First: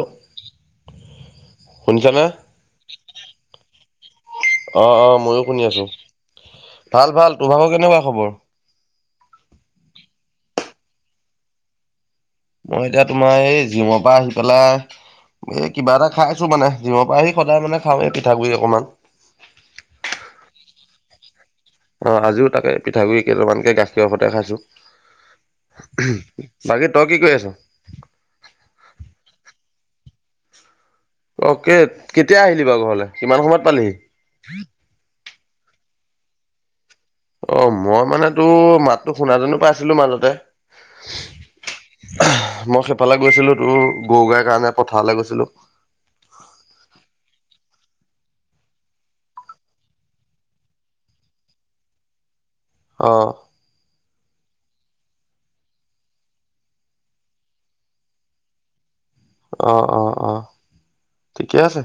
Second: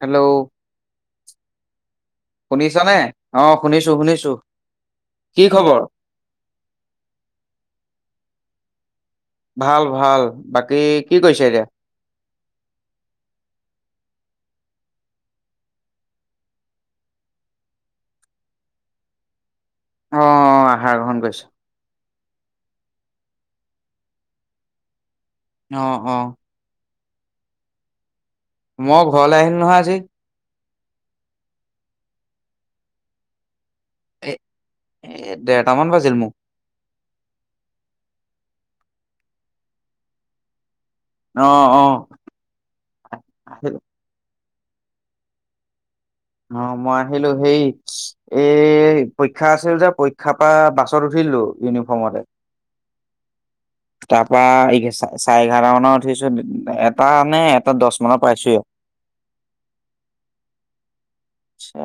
Hello শুনিছানে? শুনিছ নে অ শুনিছো শুনিছো অ অ কি মইও শুনি খবৰ? আছো ভাল ভাল তোৰ ভাব কেনেকুৱা খবৰ ভাল ভাল বাকী কি কৰিছে এতিয়া মই এতিয়া তোমাৰ এই জিমৰ পৰা আহি পেলাই এই কিবা এটা খাইছো মানে যিমৰ পৰা আহি সদায় মানে খাওঁ এই পিঠাগুডৰি অকমান আহ আহাৰ গ্ৰহণ কৰিছো অ আজিও তাকে পিঠাগুডৰি কেইটামানকে গাখীৰ সতে খাইছো অ অ বাকী তই কি কৰি আছ জে অ কে কেতিয়া আহিলি বাৰু ঘৰলে কিমান সময়ত এ পালিহি এ দেৰটামান বাজিল মোক অ মই মানে তোৰ মাততো শুণাজনো পাইছিলো মাজতে অ অ। মই সেফালে গৈছিলো আহিলো। তোৰ গৰু গাই কাৰণে পথাৰলৈ গৈছিলো অ মই আহিলো সেই এই পৰীক্ষা আছিল যে পৰীক্ষাৰ পৰা বাছত উঠিলো ইউনিফৰ্মতে আহ বাঘ চাৰে এঘাৰ মানত উঠিছো এটা নে এটা দহ মানৰ পাইছো এ অ অ অ ঠিকে আছে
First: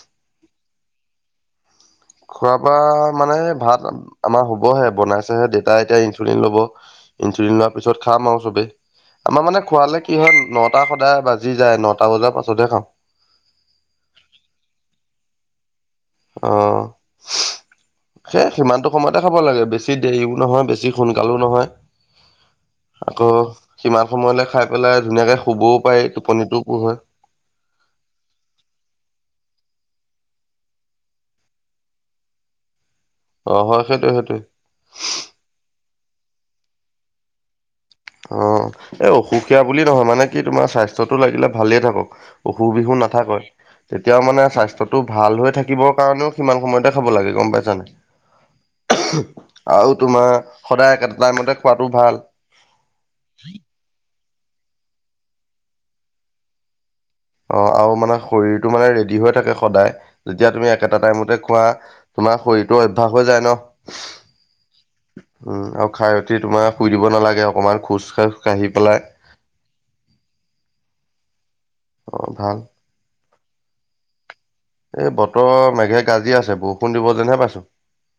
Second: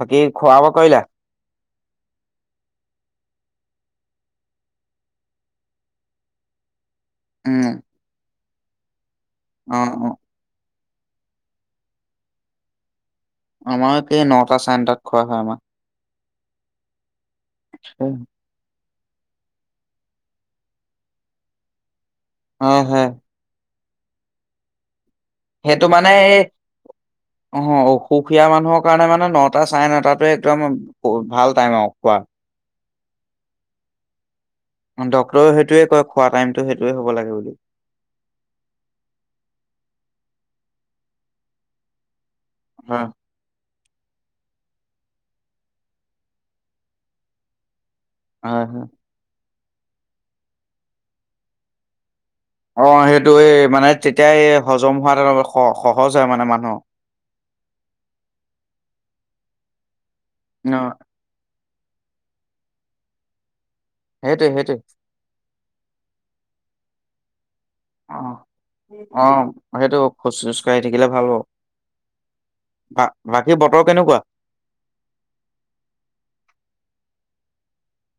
সকী খোৱাব কৈলা খোৱা বোৱা মানে ভাত আমাৰ হ'বহে বনাইছেহে দেতা এতিয়া ইনচুলিন ল'ব ইনচুলিন উম লোৱাৰ পিছত খাম আৰু চবে আমাৰ মানে অ খোৱালে অ কি হয় ন টা সদায় বাজি যায় নটা বজাৰ পাছতহে খাম আমাৰকে নটা চণ্টাত খোৱা হয় আমাক অ হয় সেই সিমানটো সময়তে খাব লাগে বেছি দেৰিও নহয় বেছি সোনকালো নহয় হয় আকৌ সিমান সময়লে খাই পেলাই ধুনীয়াকে শুবও সেইটো পাৰি মানে এই টোপনিটোও পূৰ হয়। অ অসুখীয়া মানুহৰ কাৰণে মানে ন এটা চাই ন তাতো একদম ভাল টাইম আৰু খোৱা, অ হয় সেইটোয়ে সেইটোয়ে ডক্তৰেও সেইটোৱে কয় খোৱা টাইমতটো সেইটোৱে হ'ব লাগে বুলি, অ এই অসুখীয়া বুলি নহয় মানে কি তোমাৰ স্বাস্থ্যটো লাগিলে ভালে থাকক। অসুখ বিসুখ হয় নাথাকে, তেতিয়াও মানে স্বাস্থ্যটো ভাল হৈ থাকিবৰ কাৰণেও সমান সময়তে খাব লাগে গম পাইছানে? হ হ আৰু তোমাৰ সদায় একেটা টাইমতে খোৱাটো ভাল। অ সেইটো এই মানে তেতিয়াই হজম হোৱা এ অল সহজ হয় মানে মানুহ অ আৰু মানে শৰীৰটো মানে ৰেডি হৈ থাকে সদায় যেতিয়া তুমি অ একেটা টাইমতে খোৱা। তোমাৰ শৰীৰটো অভ্যাস হৈ যায় ন সেইটোৱে সেইটোৱে উম আৰু খাই উঠি তোমাৰ শুই দিব নালাগে আও, অ অ সেইটো খোজ চোজ কাঢ়ি থাকিলে ভাল হব। অ ভাল বা বাকী বতৰ কেনেকুৱা? এই বতৰ মেঘে গাজি আছে বৰষুণ দিব যেনহে পাইছো।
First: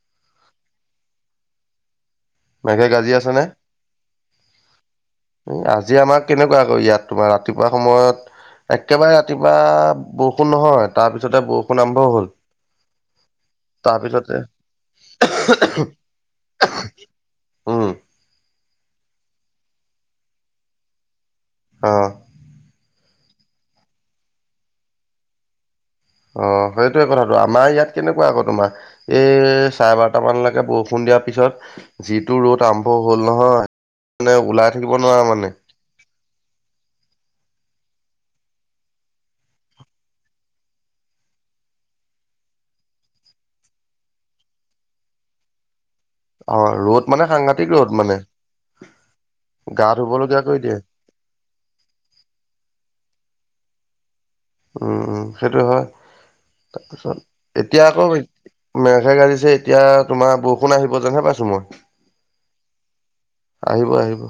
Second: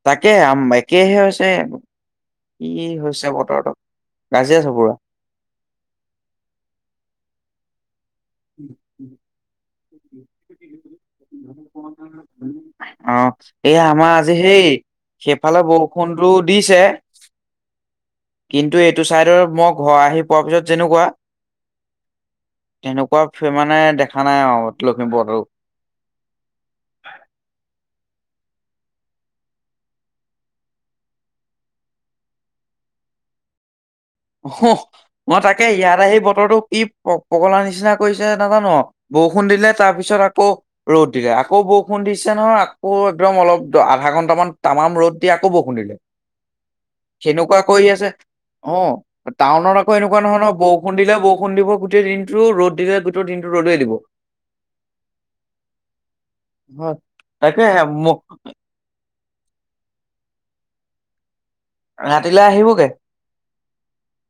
তাকে আম একেহে হৈছে কি মেঘে গাজি হৈছে আছে নে বতৰটোত আজি আমাৰ কেনেকুৱা আকৌ ইয়াত তোমাৰ ৰা ৰাতিপুৱা সময়ত পুৰা একেবাৰে ৰাতিপুৱা অ বৰষুণ নহয় তাৰপিছতে বৰষুণ আৰম্ভ হ'ল। অ' এই আমাৰ আজি তাৰপিছতে সেই সেইফালে বৰষুণটো দিছে। উম কিন্তু এইটো চাইডৰ মই ঘৰ আহি পোৱা পিছত যেনেকুৱা অ'। তেনেকুৱা মানে দেখা নাই আৰু লখিমপুৰতো। অ' সেইটোয়ে কথাটো আমাৰ ইয়াত কেনেকুৱা আকৌ তোমাৰ এই চাৰে বাৰটামানলৈকে বৰষুণ দিয়াৰ পিছত যিটো ৰ'দ আৰম্ভ, হ'ল নহয়। মানে ওলাই অ' থাকিব নোৱাৰা মই মানে তাকে ইয়াত আহি বতৰটো কি পগলা নিচিনা কৰিছে নাজানো ন বৰষুণ দিলে তাৰপিছত আকৌ ৰ'দ দিলে আকৌ বৰষুণ দিছে, নহয় আকৌ একদম অলপ আধা ঘন্টামান তামাম ৰ'দ দি আকৌ বৰষুণ দিলে। অ ৰ'দ মানে সেনেকুৱা সাংঘাতিক কৰি ৰ'দ আছে মানে অ'। টাউনত গা আকৌ এনেকুৱা নহয় ধুবলগীয়া ন কৰি দিয়ে বৰষুণ দিলে বৰষুণ দিব গোটেই দিনটো ৰদ দিলে গোটেই দিনটো। টো ৰ'দে দিব। উম উম সেইটো হয়। হয় তাৰপিছত তাকে এতিয়া আকৌ মেঘে গাজিছে এতিয়া তোমাৰ বৰষুণ বৰষুন আহিব যেনহে পাইছো মই। ৰাতিলৈ আহিবগে, আহিব আহিব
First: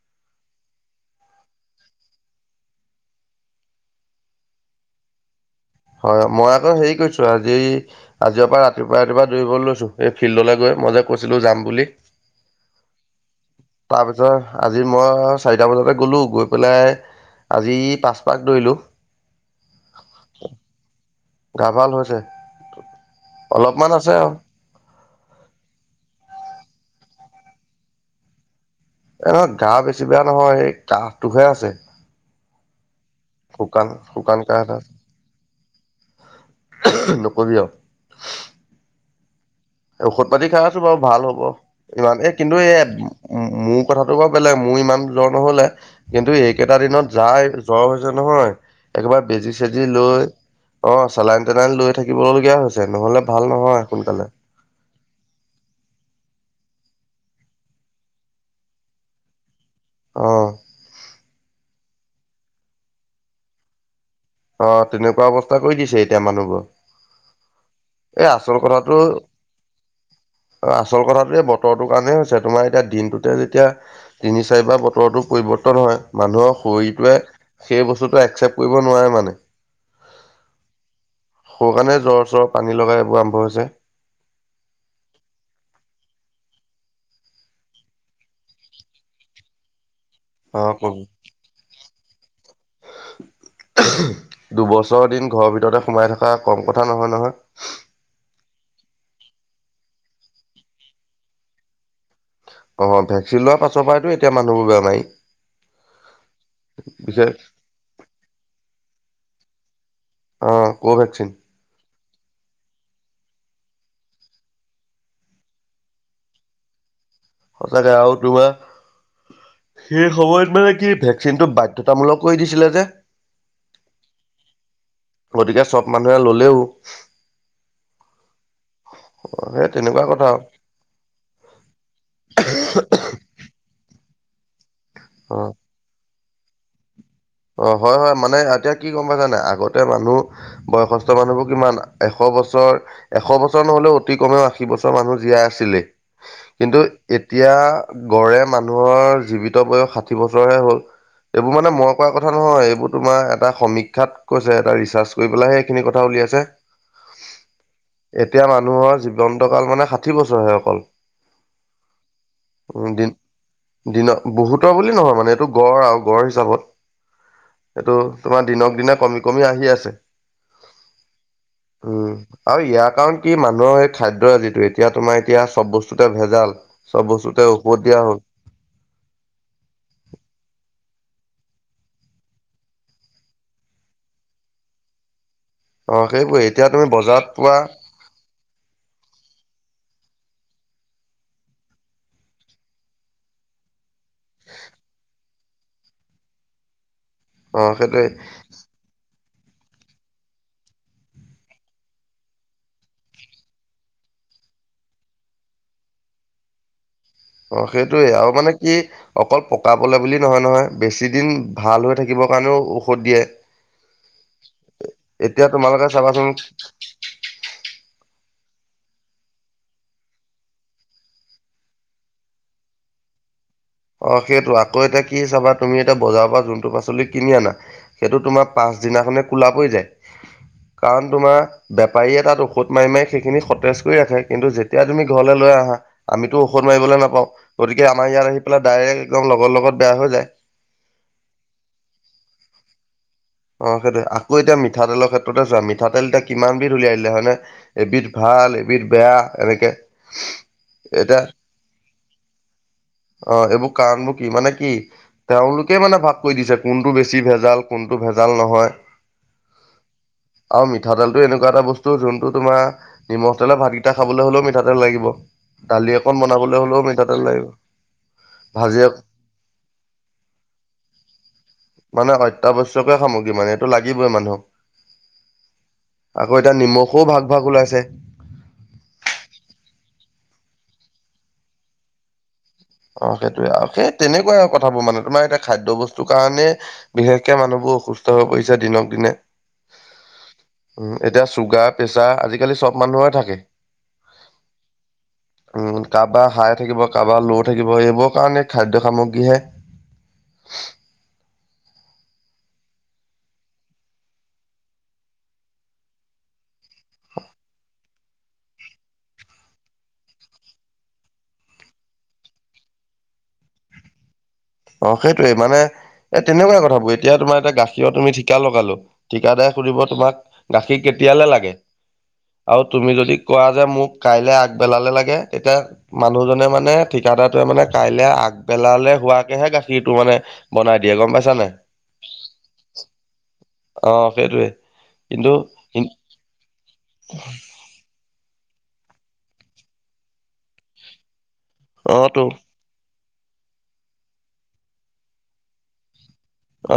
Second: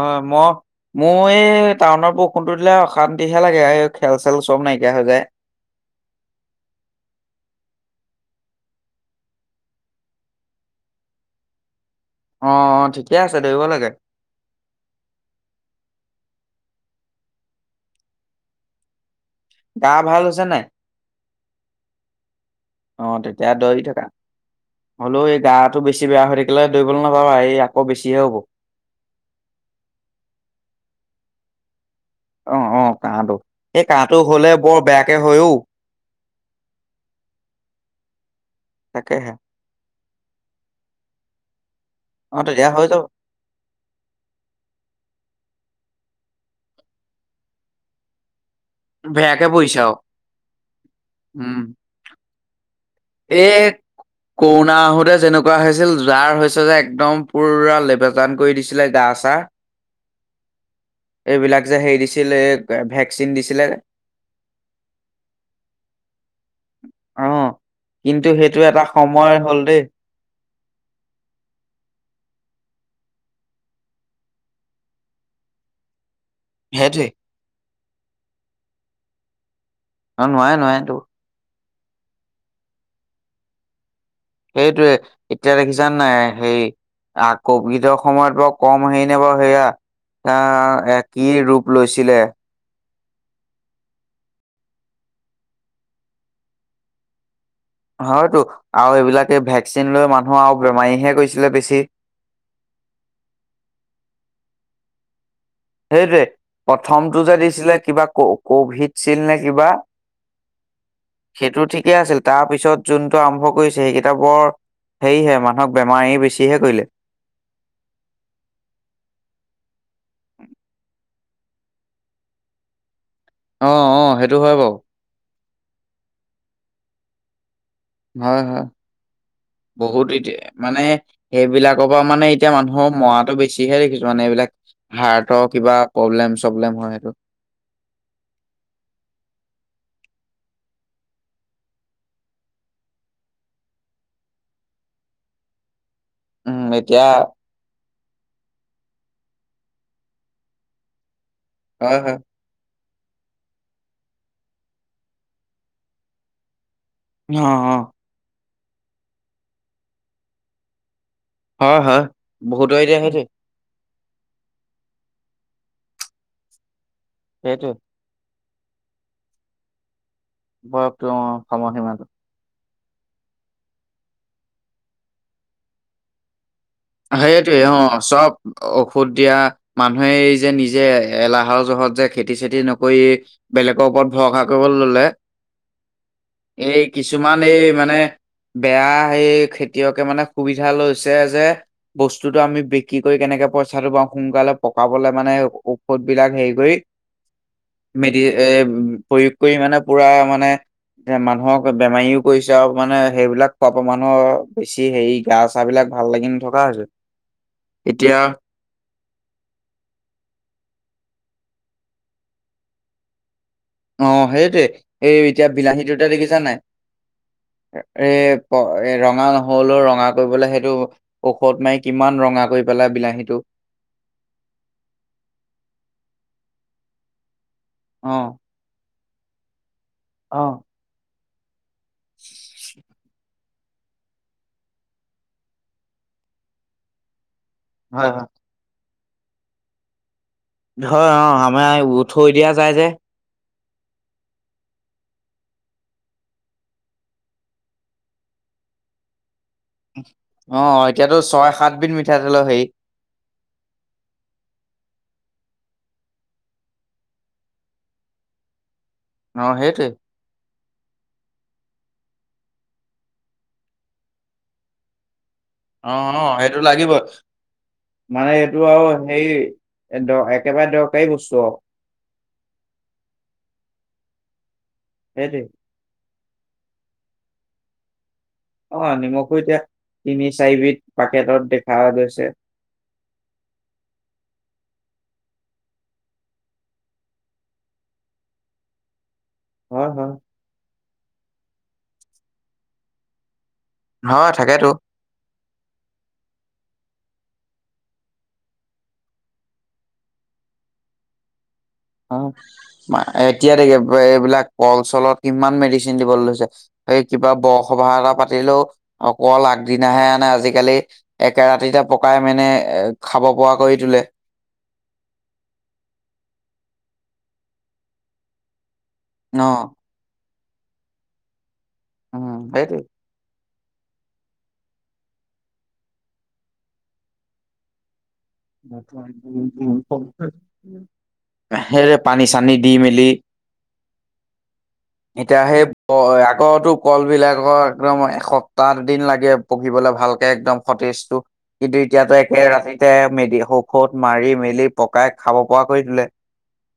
অ' মই মোৰ এই টাউনৰ বৰষুণটো দিলে অশান্তিহে লাগে এই খেল চেল চব নাইকিয়া হৈ যায়। হয়, মই আকৌ হেৰি কৰিছো আজি আজিৰে পৰা ৰাতিপুৱা ৰাতিপুৱা দৌৰিবলৈ লৈছো এই ফিল্ডলৈ গৈ। মই যে কৈছিলো যাম বুলি। অ'অ'ঠিকে আছে। দৌৰিব লাগে তাৰ পিছত আজি মই চাৰিটা বজাতে গ'লো গৈ পেলাই, আজি পাচপাক দৌৰিলো। গা ভাল হৈছে নে নাই? গা ভাল হৈছে অ' তেতিয়া দৌৰি অলপমান থকা। আছে আৰু হ'লেও এই গাটো বেছি বেয়া হৈ থাকিলে দৌৰিবলৈ নাযাবা এই আকৌ বেছিহে হ'ব। এনে গা বেছি বেয়া নহয় এই কাহটোহে আছে। অ' অ' কাহটো, সেই শুকান কাহটো শুকান হলে কাহ এটা বৰ বেয়াকে হয়ও। নকবি আৰু। তাকেহে। ঔষধ পাতি খাই আছো বাৰু ভাল হ'ব। ইমান এই অ কিন্তু তেতিয়া হৈ এই যাব মোৰ কথাটো বাৰু বেলেগ মোৰ ইমান জ্বৰ নহলে কিন্তু এইকেইটা দিনত যাৰ জ্বৰ হৈছে নহয়। একেবাৰে বেয়াকে বেজি পৰিছে চেজি আৰু লৈ অ' চেলাইন উম তেলাইন লৈ থাকিব লগীয়া হৈছে। নহলে ভাল নহয় সোনকালে। তে যেনেকুৱা হৈছিল যাৰ হৈছে যে একদম পুৰা লেবেজান কৰি দিছিলে গা চা। অ'। এইবিলাক যে হেৰি দিছিল এই ভেকচিন দিছিলে। অ' তেনেকুৱা অৱস্থা কৰি দিছে এতিয়া মানুহবোৰক। অ কিন্তু সেইটো এটা সময় হ'ল দেই। আৰু আচল কথাটো বতৰটোৰ কাৰণে হৈছে তোমাৰ এতিয়া দিনটোতে যেতিয়া তিনি চাৰিবাৰ বতৰতো পৰিব। ন হয় মানুহৰ সেইটোৱে শৰীৰটোৱে সেই বস্তুটো একচেপ্ট কৰিব নোৱাৰে মানে। অ'নোৱাৰে নোৱাৰেতো। সেইকাৰণে জ্বৰ চ্বৰ পানী লগা এইবোৰ আৰম্ভ হৈছে। সেইটোৱে, এতিয়া দেখিছানে নাই সেই আৰু কভিডৰ সময়ত বাৰু কম হেৰি নে বাৰু সেয়া। অ' এয়া কি ৰূপ লৈছিলে। দু বছৰ দিন ঘৰৰ ভিতৰতে সোমাই থকা কম কথা নহয় নহয়। হয়তো আৰু এইবিলাকে ভেকচিন লৈ মানুহ আৰু বেমাৰীহে কৰিছিলে বেছি অ ভেকচিন লোৱাৰ পাছৰ পৰাইতো এতিয়া মানুহবোৰ বেমাৰী সেইটোৱে প্ৰথমটো বিশেষ যে দিছিলে কিবা ক কভিড চিল্ড নে কিবা অ ক ভেকচিন শিকে আছিল তাৰ পিছত যোনটো আৰম্ভ কৰিছে সেইকেইটাপৰ সেয়হে মানুহক বেমাৰ এৰি বেছিহে কৰিলে সঁচাকে আৰু তু বা সেই সময়ত মানে কি ভেকচিনটো বাধ্যয়তামূলক কৰি দিছিলে যে অ অ সেইটো হয় বাৰু গতিকে চব মানুহে ললেও হয় হয় সেই তেনেকুৱা বহুত কথা এতিয়া আৰু মানে সেইবিলাকৰ পৰা মানে এতিয়া মানুহৰ মৰাটো বেছি যিহে দেখিছো মানে এইবিলাক হাৰ্টৰ অ কিবা প্ৰব্লেম চব্লেম হয় সেইটো অ হয় হয় মানে এতিয়া কি গম পাইছানে আগতে মানুহ বয়সস্থ মানুহবোৰ কিমান এশ বছৰ এশ বছৰ নহলেও অতি কমেও আশী বছৰ মানুহ জীয়াই আছিলে। কিন্তু এতিয়া গড়ে মানুহৰ জীৱিত- বয়স ষাঠি বছৰ হে হ'ল এইবোৰ মানে মই হয় ক হয় কথা নহয় এইবোৰ তোমাৰ এটা সমীক্ষাত কৈছে এটা ৰিচাৰ্চ কৰি পেলাইহে সখিনি কথা উলিয়াইছে। অ অ এতিয়া মানুহৰ জীৱন্ত কাল মানে ষাঠি বছৰহে অকল অ হা বহুত এতিয়া সেইটোৱে দনৰ বহুতৰ বুলি নহয় মানে এইটো গড় আৰু গড় হিচাপত সেইটোৱে এইটো তোমাৰ দিনক দিনা কমি কমি আহি আছে বয়সটো অ সময় সীমাটো উম আৰু ইয়াত কাৰণ কি মানুহৰ সেই খাদ্য যিটো এতিয়া তোমাৰ এতিয়া চব বস্তুতে ভেজাল চব বস্তুতে সেইটোয়ে অ ঔষধ দিয়া হ'ল চব ঔষধ দিয়া মানুহে এই যে নিজে এলাহৰ জহত যে খেতি চেতি নকৰি বেলেগৰ ওপৰত ভৰসা কৰিবলৈ ললে অ সেইবোৰে এতিয়া এই তুমি বজাৰত কিছুমান পোৱা এই মানে বেয়া এই খেতিয়কে মানে সুবিধা লৈছে যে বস্তুটো আমি বিক্ৰী কৰি কেনেকে পইচাটো বাওঁ সোনকালে পকাবলে মানে ঔষধ বিলাক হেৰি কৰি অ সেইটোৱে মেডি এ প্ৰয়োগ কৰি মানে পুৰা মানে এ মানুহক বেমাৰীও কৰিছে আৰু মানে সেইবিলাক খোৱাৰ পৰা মানুহৰ বেছি হেৰি গা চা বিলাক ভাল লাগি নথকা হৈছে অ সেইটোয়ে এতিয়া আৰু মানে কি অকল পকাবলে বুলি নহয় নহয় বেছি দিন ভাল হৈ থাকিবৰ কাৰণেও ঔষধ দিয়ে অ সেইটোৱে সেই এতিয়া তোমালোকে বিলাহীটোতে চাবাচোন দেখিছা নাই এ ৰঙা নহলেও ৰঙা কৰিবলে সেইটো ঔষধ মাৰি কিমান ৰঙা কৰি পেলাই বিলাহীটো অ সেইটো আকৌ এতিয়া কি চাব মি এতিয়া বজাৰৰ পৰা যোনটো পাচলি কিনি আনাা অ সেইটো তোমাৰ পাচদিনাখনে কোলা পৰি যায় অ কাৰণ তোমাৰ বেপাৰীয়ে তাত ঔষধ মাৰি মাৰি সেইখিনি তেজ কৰি ৰাখে কিন্তু যেতিয়া তুমি ঘৰলৈ লৈ আহা আমিতো ঔষধ মাৰিবলৈ নাপাওঁ গতিকে আমাৰ হয় ইয়াত আহি ডাইৰেক্ট একদম লগৰ লগত বেয়া হৈ যায় ধৰ অ আমাৰ উ থৈ দিয়া যায় যে অ সেইটোয়ে আকৌ এতিয়া মিঠাতেলৰ ক্ষেত্ৰতে চোৱা মিঠাতেল এতিয়া কিমান বিধ উলিয়াই আহিলে হয়নে এবিধ ভাল এবিধ বেয়া এনেকে অ এতিয়াতো এতিয়া ছয় সাতবিধ মিঠাতেলৰ হেৰি অ এইবোৰ কাৰণবোৰ কি মানে কি তেওঁলোক তে মানে ভাগ কৰি দিছে কোনটো বেছি ভেজাল কোনটো ভেজাল নহয় অ সেইটোৱে আৰু মিঠাতেলটো এনেকুৱা এটা বস্তু যোনটো তোমাৰ নিমখ তেলৰ ভাতকেইটা খাবলৈ হলেও মিঠাতেল লাগিব। দালি অ অকণ অ বনাবলৈ সেইটো হ'লেও লাগিব। মিঠাতেল লাগিব মানে এইটো ভাজি আৰু হেই একেবাৰে দৰকাৰী বস্তু। অত্যাৱশ্যকে সামগ্ৰী মানে এইটো লাগিবই মানুহক। সেই দে। আকৌ এতিয়া নিমখও ভাগ ভাগ ওলাইছে। অ নিমখো এতিয়া তিনি চাৰিবিধ পাকেটত দেখা গৈছে। অ সেইটোয়ে আৰু সেই তেনেকুৱা আৰু কথাবোৰ মানে তোমাৰ এতিয়া খাদ্য বস্তুৰ কাৰণে বিশেষকে মানুহবোৰ। অসুস্থ হৈ পৰিছে দিনক দিনে। হয় হয়। উ এতিয়া চুগাৰ প্ৰেছাৰ আজিকালি চব মানুহৰে থাকে। হয় থাকেতো। উম কাৰোবাৰ হাই থাকিব কাৰোবাৰ ল'ও। থাকিব এইবোৰ কাৰণে খাদ্য সামগ্ৰীহে। অ এতিয়া দোকে এইবিলাক কল চলত কিমান মেডিচিন দিবলৈ লৈছে। সেই কিবা বৰসভাহ এটা পাতিলেও অকল আগদিনাহে আনে আজিকালি একে ৰাতিত। পকাই মানে এ খাব পৰা কৰি তোলে। অ সেইটোয়ে মানে এ তেনেকুৱা কথাবোৰ এতিয়া তোমাৰ এতিয়া গাখীৰ তুমি ঠিকা লগালো। ন ঠিকাদাৰ সুধিব তোমাক গাখীৰ কেতিয়ালৈ লাগে উম আৰু সেইটোৱে। তুমি যদি কোৱা। যে মোক কাইলে আগবেলালে লাগে তেতিয়া মানুহজনে মানে ঠিকাদাৰটোৱে মানে কাইলে আগ। ন [unintelligible] বনাই দিয়ে গম পাইছা নাই সে পানী চানি দি মেলি। অ সেইটোৱে কিন্তু এতিয়া সেই আকৌ কল বিলাকৰ একদম। এসপ্তাহ দিন লাগে পকীবলে ভালকে একদম সতেজটো কিন্তু অ এতিয়াতো তো একে ৰাতিতে। মেলি ঊষত মাৰি মেলি পকাই খাব পৰা কৰি তোলে।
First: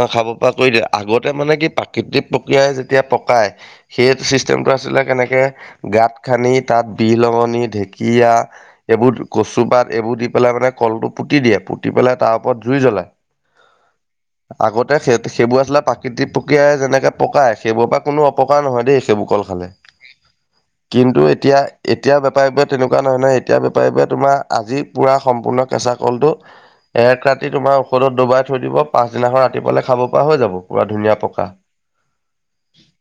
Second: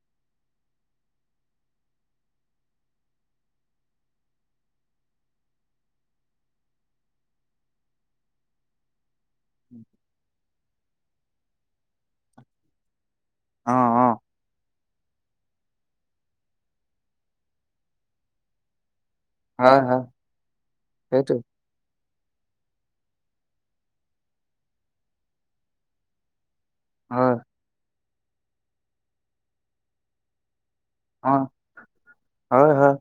অ খাব পৰা কৰি দিয়ে আগতে মানে কি প্ৰাকৃতিক প্ৰক্ৰিয়াই যেতিয়া পকাই সেই চিষ্টেম। আছিলে কেনেকে গাত খান্দি তাত বিলঙনী ধেকিয়া এইবোৰ। পাত এইবোৰ দি পেলাই মানে কলটো পুতি দিয়ে পুতি পেলাই তাৰ ওপৰত জুই জ্বলায়। অহ অ। আগতে সেই সেইবোৰ আছিললে প্ৰাকৃতিক প্ৰক্ৰিয়াই যেনেকৈ পকায় সেইবোৰৰ পৰা কোনো অপকাৰ নহয় দেই সেইবোৰ। কল খালে হয়, হয়, কিন্তু সেইটো এতিয়া। এতিয়া বেপাৰীবোৰে তেনেকুৱা নহয় নহয় এতিয়া বেপাৰীবোৰে তোমাৰ আজি পূৰা সম্পূৰ্ণ কেঁচা কলটো। এক হয়, ৰাতি তোমাৰ ঔষধত ডুবাই থৈ দিব পাছদিনাখন ৰাতিপ পালে খাব পৰা হৈ যাব। পুৰা ধুনীয়া অ', পকা হয়, হয়।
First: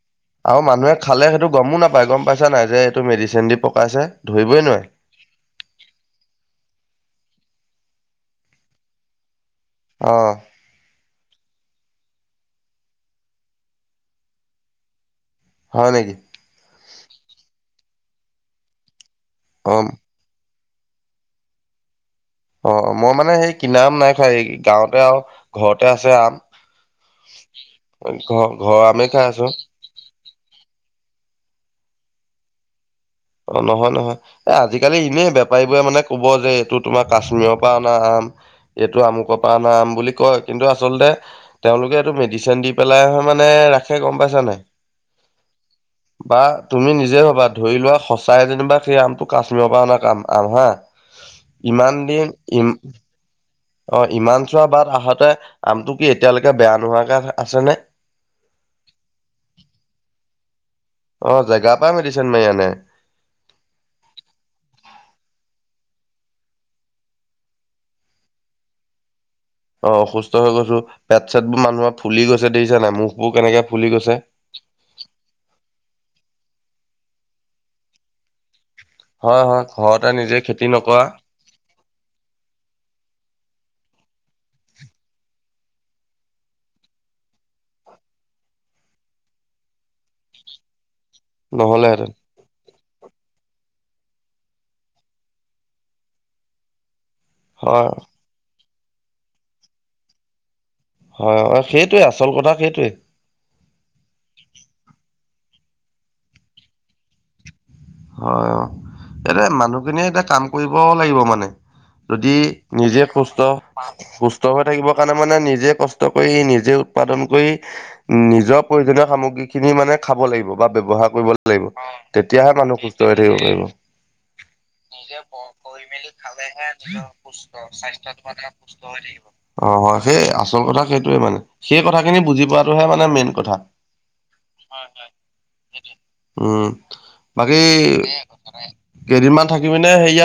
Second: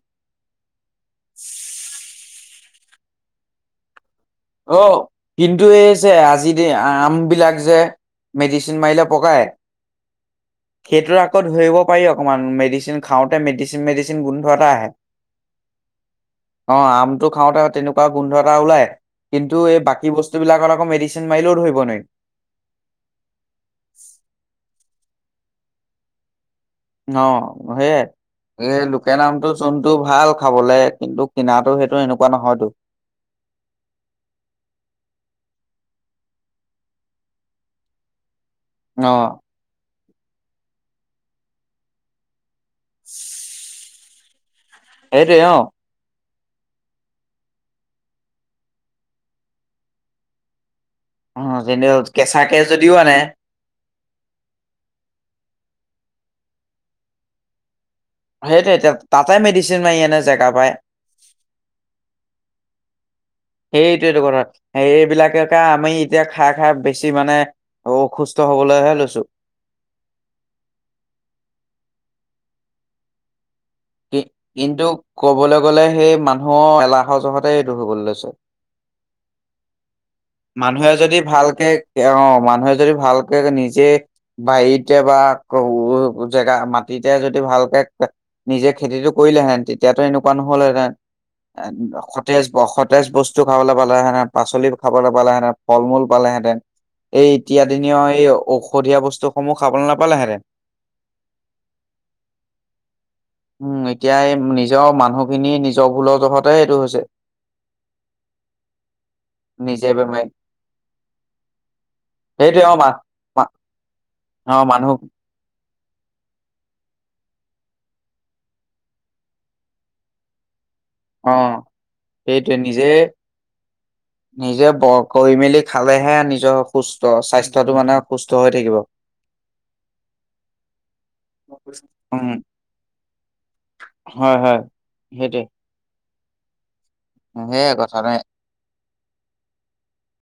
আৰু মানুহে খালে সেইটো গমো নাপায় গম পাই। বোজিছা নাই যে এইটো মেডিচিন দি পকাইছে। ধৰিবই অ নোৱাৰে। কিন্তু এই যে আজি আম বিলাক যে। মেডিচিন মাৰিলে পকায় অঁ সেইটোৰ আকৌ ধৰিব পাৰি। অকণমান মেডিচিন খাওঁতে মেডিচিন মেডিচিন গোন্ধোৱা এটা আহে। হয় নেকি? আহ আমটো খাওঁতে তেনেকুৱা গোন্ধ এটা ওলাই। কিন্তু এই অঁ বাকী বস্তু বিলাকৰ আকৌ মেডিচিন মাৰিলেও ধৰিব নি। অঁ মই মানে সেই কিনা আম নাই খোৱা এই গাঁৱতে আৰু ঘৰতে আছে আম। অ সেইয়ে ঘৰ এই ঘৰৰ আমেই লোকে খাই আছো নামটো চোনটো ভাল খাবলে কিন্তু। কিনাতটো সেইটো এনেকুৱা নহয়তো। অ নহয় নহয় এ আজিকালি এনেই বেপাৰীবোৰে মানে কব যে এইটো তোমাৰ কাশ্মীৰৰ পৰা অনা আম। এইটো আমুকৰ অ', পৰা ন আম বুলি কয় কিন্তু আচলতে তেওঁলোকে এইটো মেডিচিন দি। পেলাই মানে ৰাখে গম পাইছা নাই। সেইটোৱে অ। বা তুমি নিজে হবা ধৰি লোৱা সঁচাই যেনিবা সেই আমটো কাশ্মীৰৰ পৰা অনা কাম আম হা। অ', যেনে ইমান দিন কেঁচাকে যদিও ই। আনে অ ইমান চোৱা বাট আহাতে আমটো কি এতিয়ালৈকে বেয়া নোহাকৈ আছেনে। সেইট তাতে মেডিচিন মাৰি এনে জেগা পায় অ জেগা পৰা মেদিছিন মাই আনে সেইটো এইটো কথা এইবিলাকে কে আমি এতিয়া খাই খাই বেছি মানে অ অসুস্থ হবলৈহে লৈছো অ অসুস্থ হৈ গৈছো পেট চেট বোৰ মানুহৰ ফুলি গৈছে দেখিছা নাই মুখবোৰ কেনেকে ফুলি গৈছে। কি কিন্তু ক'বলৈ গ'লে সেই মান হ এলাহৰ জহতে এইটো হবলে লৈছে হয় হয় হয় মানুহে যদি ভালকে অ মানুহে যদি ভালকে নিজে বাৰীতে বা জেগা মাটিতে যদি ভালকে নিজে খেতিটো কৰিলেহেতেন তেতিয়াতো এনেকুৱা নহলহেঁতেন নহ'লেহেঁতেন সতেজ বস ফজ বস্তু খাবলৈ পালেহেঁতেন পাচলি খাবলৈ পালেতেন ফল মূল পালেঁতেন এই এতিয়া হয় দিনীয় এই ঔষধীয়া বস্তুসমূহ খাবলৈ নাপালেহেঁতেন হয় হয় সেইটোৱে আচল কথা সেইটোৱে উম এতিয়া এই নিজৰ মানুহখিনি নিজৰ ভুলৰ জহতে এইটো হৈছে হয় অ এয়া নিজে মানুহখিনিয়ে বেমাৰী এতিয়া কাম কৰিব লাগিব মানে যদি সেইটোৱে অ মা নিজে সুস্থ সুস্থ অ হৈ মানুহ থাকিবৰ কাৰণে মানে নিজে কষ্ট নষ্ট কৰি নিজে উৎপাদন কৰি নিজৰ প্ৰয়োজনীয় সামগ্ৰী খিনি মানে খাব লাগিব বা ব্যৱহাৰ কৰিব অ লাগিব সেইটোৱে তেতিয়াহে মানুহ নিজে সুস্থ হৈ থাকিব পাৰিব নিজে ব কৰি মেলি খালেহে নিজৰ সুস্থ স্বাস্থ্যটো মানে সুস্থ হৈ থাকিব অ হয় সেই আচল কথা সেইটোয়ে সেই কথাখিনি উম বুজি পোৱাটোহে মানে মেইন কথা হয় হয় সেইটোৱে উম বাকী সেইয়াই কথা নাই কেইদিনমান থাকিবি নে সেই ইয়াত